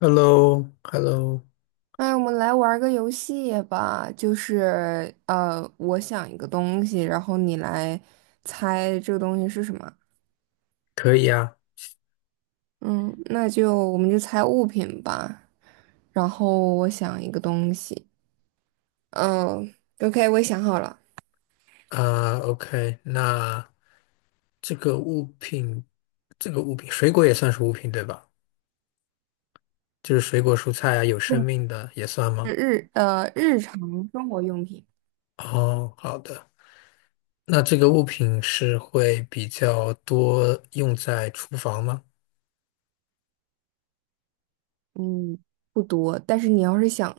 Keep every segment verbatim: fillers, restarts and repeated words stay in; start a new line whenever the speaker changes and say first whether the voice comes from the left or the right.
left: h e l l o hello
right: 哎，我们来玩个游戏吧，就是呃，我想一个东西，然后你来猜这个东西是什么。
left: 可以啊。
right: 嗯，那就我们就猜物品吧。然后我想一个东西，嗯，OK，我也想好了，
left: 啊，OK、o k 那这个物品，这个物品，水果也算是物品对吧？就是水果、蔬菜啊，有生命的也算吗？
right: 是日呃日常生活用品。
left: 哦，好的，那这个物品是会比较多用在厨房吗？
right: 嗯，不多，但是你要是想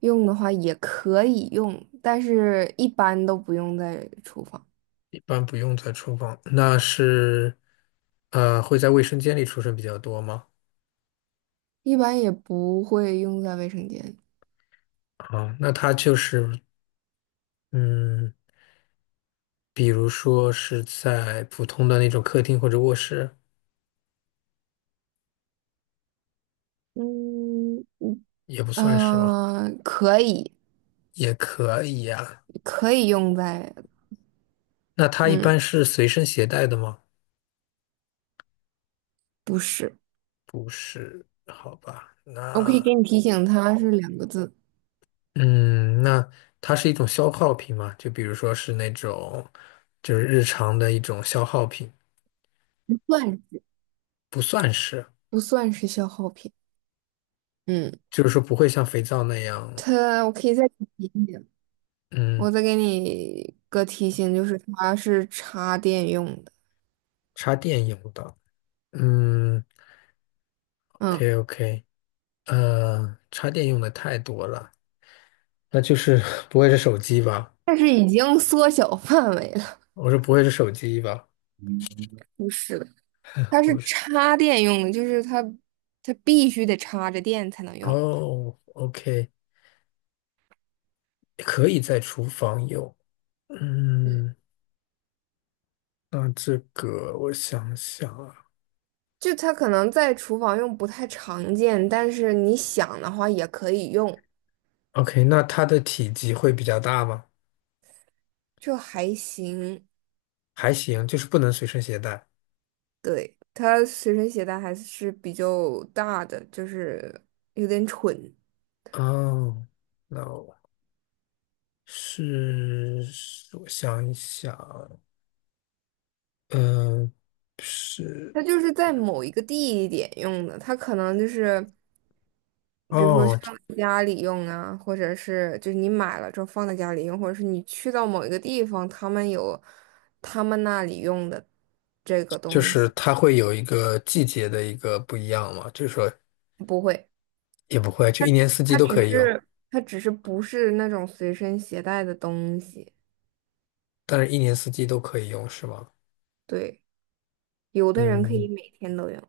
right: 用的话也可以用，但是一般都不用在厨房，
left: 一般不用在厨房，那是，呃，会在卫生间里出现比较多吗？
right: 一般也不会用在卫生间。
left: 啊，那它就是，嗯，比如说是在普通的那种客厅或者卧室。
right: 嗯，
left: 也不算是吗？
right: 呃，可以，
left: 也可以呀、
right: 可以用在，
left: 那它一
right: 嗯，
left: 般是随身携带的吗？
right: 不是，
left: 不是，好吧。
right: 我可以
left: 那
right: 给你提醒，它是两个字，
left: 嗯，那它是一种消耗品吗？就比如说是那种，就是日常的一种消耗品，
right: 不算
left: 不算是，
right: 不算是消耗品。嗯，
left: 就是说不会像肥皂那样，
right: 它，我可以再给你提醒，
left: 嗯，
right: 我再给你个提醒，就是它是插电用的。
left: 插电用的。嗯
right: 嗯，
left: ，OK OK,呃，插电用的太多了，那就是 不会是手机吧？
right: 但是已经缩小范围了，
left: 我说不会是手机吧？
right: 不是的。它是
left: 不是。
right: 插电用的，就是它，它必须得插着电才能用。
left: 哦，O K,可以在厨房用，
right: 嗯。
left: 嗯，那这个我想想啊
right: 就它可能在厨房用不太常见，但是你想的话也可以用，
left: ，OK,那它的体积会比较大吗？
right: 就还行。
left: 还行，就是不能随身携带。
right: 对，它随身携带还是比较大的，就是有点蠢。
left: 哦，那我是，我想一想，嗯、是，
right: 它就是在某一个地点用的，它可能就是比如说
left: 哦，
right: 放在家里用啊，或者是就是你买了之后放在家里用，或者是你去到某一个地方，他们有他们那里用的这个
left: 就
right: 东
left: 是
right: 西。
left: 它会有一个季节的一个不一样嘛，就是说
right: 不会。
left: 也不会，就一年四季
right: 它
left: 都可
right: 只
left: 以用，
right: 是它只是不是那种随身携带的东西。
left: 但是一年四季都可以用是吗？
right: 对，有的人可以
left: 嗯，
right: 每天都用。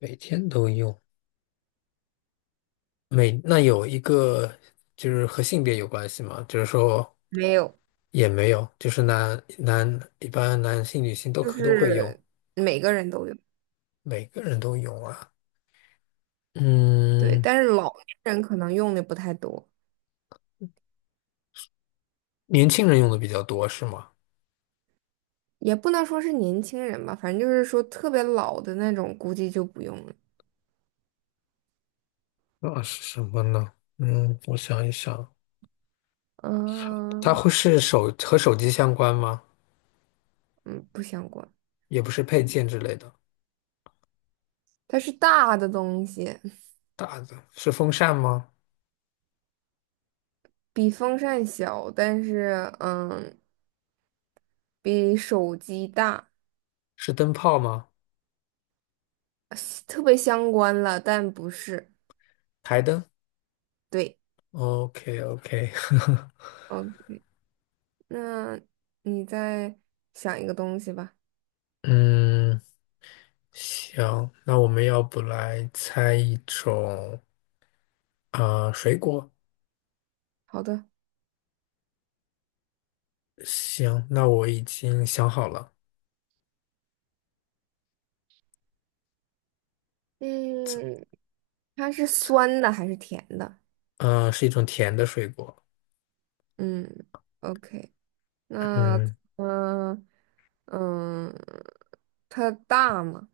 left: 每天都用。每那有一个就是和性别有关系吗？就是说
right: 没有，
left: 也没有，就是男男一般男性女性都
right: 就
left: 可都会用，
right: 是每个人都用。
left: 每个人都用啊。
right: 对，
left: 嗯，
right: 但是老年人可能用的不太多，
left: 年轻人用的比较多是吗？
right: 也不能说是年轻人吧，反正就是说特别老的那种，估计就不用了。
left: 那是什么呢？嗯，我想一想，它
right: 嗯
left: 会是手和手机相关吗？
right: 嗯，不相关，
left: 也不是配件之类的。
right: 它是大的东西，
left: 大的是风扇吗？
right: 比风扇小，但是嗯，比手机大，
left: 是灯泡吗？
right: 特别相关了，但不是。
left: 台灯
right: 对，
left: ？OK OK,
right: 嗯。那你再想一个东西吧。
left: 嗯。行，那我们要不来猜一种啊、呃水果？
right: 好的，
left: 行，那我已经想好了，
right: 嗯，它是酸的还是甜的？
left: 呃，是一种甜的水果。
right: 嗯，OK，那
left: 嗯，
right: 嗯嗯，它大吗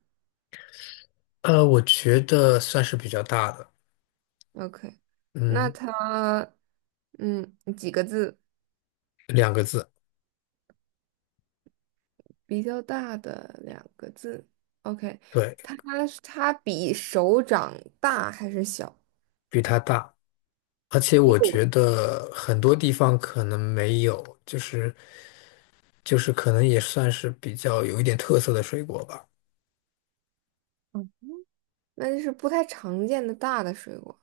left: 呃，我觉得算是比较大的，
right: ？OK,那
left: 嗯，
right: 它嗯几个字？
left: 两个字，
right: 比较大的两个字。OK,
left: 对，
right: 它它比手掌大还是小？
left: 比它大，而且我
right: 有，
left: 觉得很多地方可能没有，就是就是可能也算是比较有一点特色的水果吧，
right: 那就是不太常见的大的水果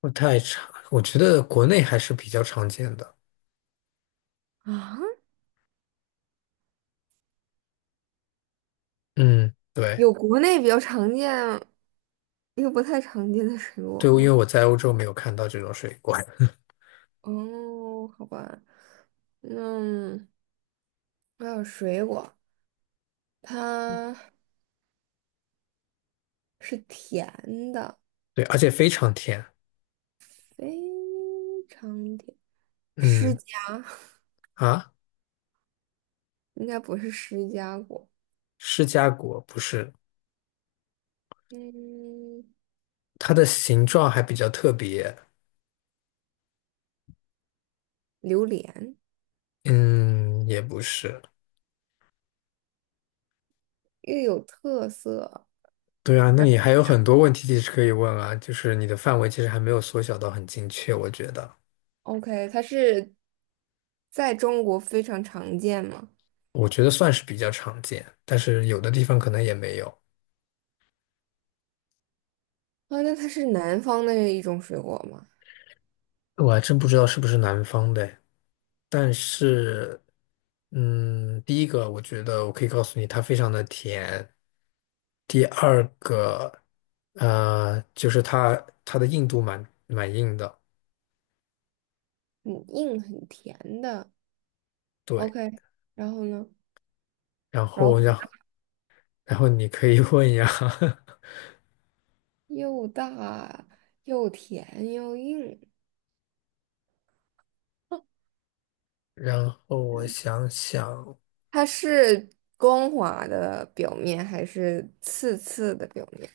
left: 不太常，我觉得国内还是比较常见的。
right: 啊。
left: 嗯，对。
right: 有国内比较常见，又不太常见的水
left: 对，
right: 果
left: 因为
right: 吗？
left: 我在欧洲没有看到这种水果，
right: 哦，好吧，那还有水果，它是甜的，
left: 对，而且非常甜。
right: 非常甜。释
left: 嗯，
right: 迦
left: 啊，
right: 应该不是释迦果，
left: 释迦果不是，
right: 嗯，
left: 它的形状还比较特别。
right: 榴莲
left: 嗯，也不是。
right: 又有特色，
left: 对啊，那
right: 然后
left: 你还有很多问题其实可以问啊，就是你的范围其实还没有缩小到很精确，我觉得，
right: OK,它是在中国非常常见吗？
left: 我觉得算是比较常见，但是有的地方可能也没有。
right: 啊，那它是南方的一种水果吗？
left: 我还真不知道是不是南方的。但是，嗯，第一个我觉得我可以告诉你，它非常的甜。第二个，呃，就是它它的硬度蛮蛮硬的，
right: 很硬很甜的。
left: 对。
right: OK,然后呢？
left: 然
right: 然后
left: 后
right: 很
left: 让
right: 大
left: 然后你可以 问呀，
right: 又大又甜又硬，
left: 然后我想想，
right: 它是光滑的表面还是刺刺的表面？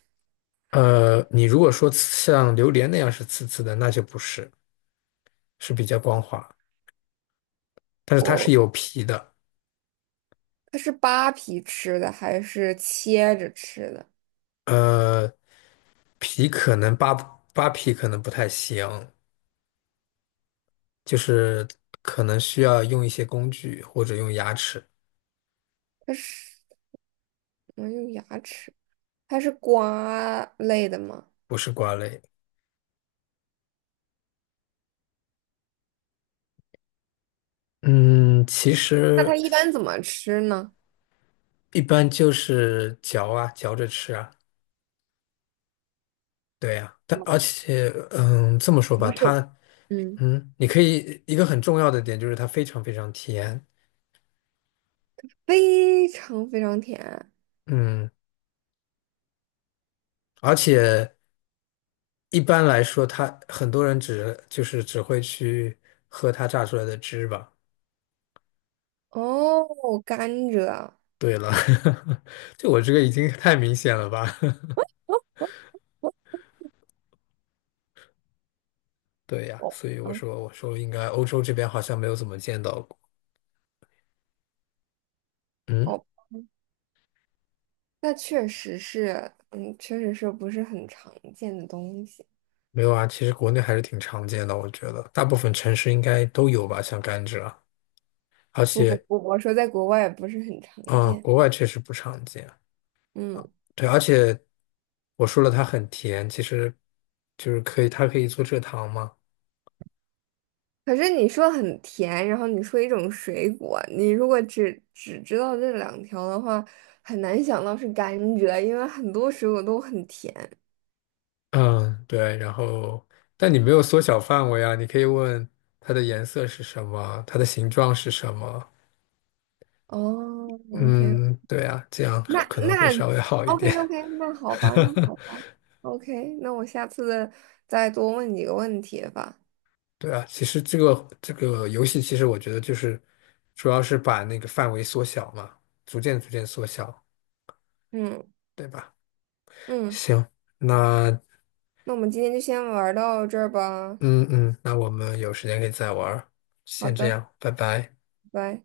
left: 呃，你如果说像榴莲那样是刺刺的，那就不是，是比较光滑，但是它是
right: 我
left: 有皮的，
right: 它是扒皮吃的还是切着吃的？
left: 呃，皮可能扒扒皮可能不太行。就是可能需要用一些工具或者用牙齿，
right: 它是怎么用牙齿？它是瓜类的吗？
left: 不是瓜类。嗯，其
right: 那
left: 实
right: 它一般怎么吃呢？
left: 一般就是嚼啊，嚼着吃啊，对呀、但而
right: 有
left: 且，嗯，这么说吧，
right: 不是，
left: 它，
right: 嗯，
left: 嗯，你可以一个很重要的点就是它非常非常甜，
right: 非常非常甜。
left: 嗯，而且一般来说，它很多人只就是只会去喝它榨出来的汁吧。
right: 哦，甘蔗。
left: 对了，就我这个已经太明显了吧？对呀，
right: 哦，
left: 所以我
right: 嗯，
left: 说我说应该欧洲这边好像没有怎么见到过。嗯，
right: 哦，那确实是，嗯，确实是不是很常见的东西。
left: 没有啊，其实国内还是挺常见的，我觉得大部分城市应该都有吧，像甘蔗啊，而
right: 不不
left: 且
right: 不，我说在国外也不是很常
left: 啊，
right: 见。
left: 国外确实不常见。
right: 嗯，
left: 对，而且我说了它很甜，其实就是可以，它可以做蔗糖嘛。
right: 可是你说很甜，然后你说一种水果，你如果只只知道这两条的话，很难想到是甘蔗，因为很多水果都很甜。
left: 嗯，对，然后但你没有缩小范围啊，你可以问它的颜色是什么，它的形状是什么。
right: 哦，OK,
left: 嗯，对啊，这样
right: 那
left: 可能会
right: 那
left: 稍微好一点。
right: OK OK，那好吧，那好吧，OK,那我下次再多问几个问题吧。
left: 对啊，其实这个这个游戏，其实我觉得就是主要是把那个范围缩小嘛，逐渐逐渐缩小，
right: 嗯
left: 对吧？
right: 嗯。
left: 行，那
right: 那我们今天就先玩到这儿吧。
left: 嗯嗯，那我们有时间可以再玩儿，
right: 好
left: 先这
right: 的，
left: 样，拜拜。
right: 拜拜。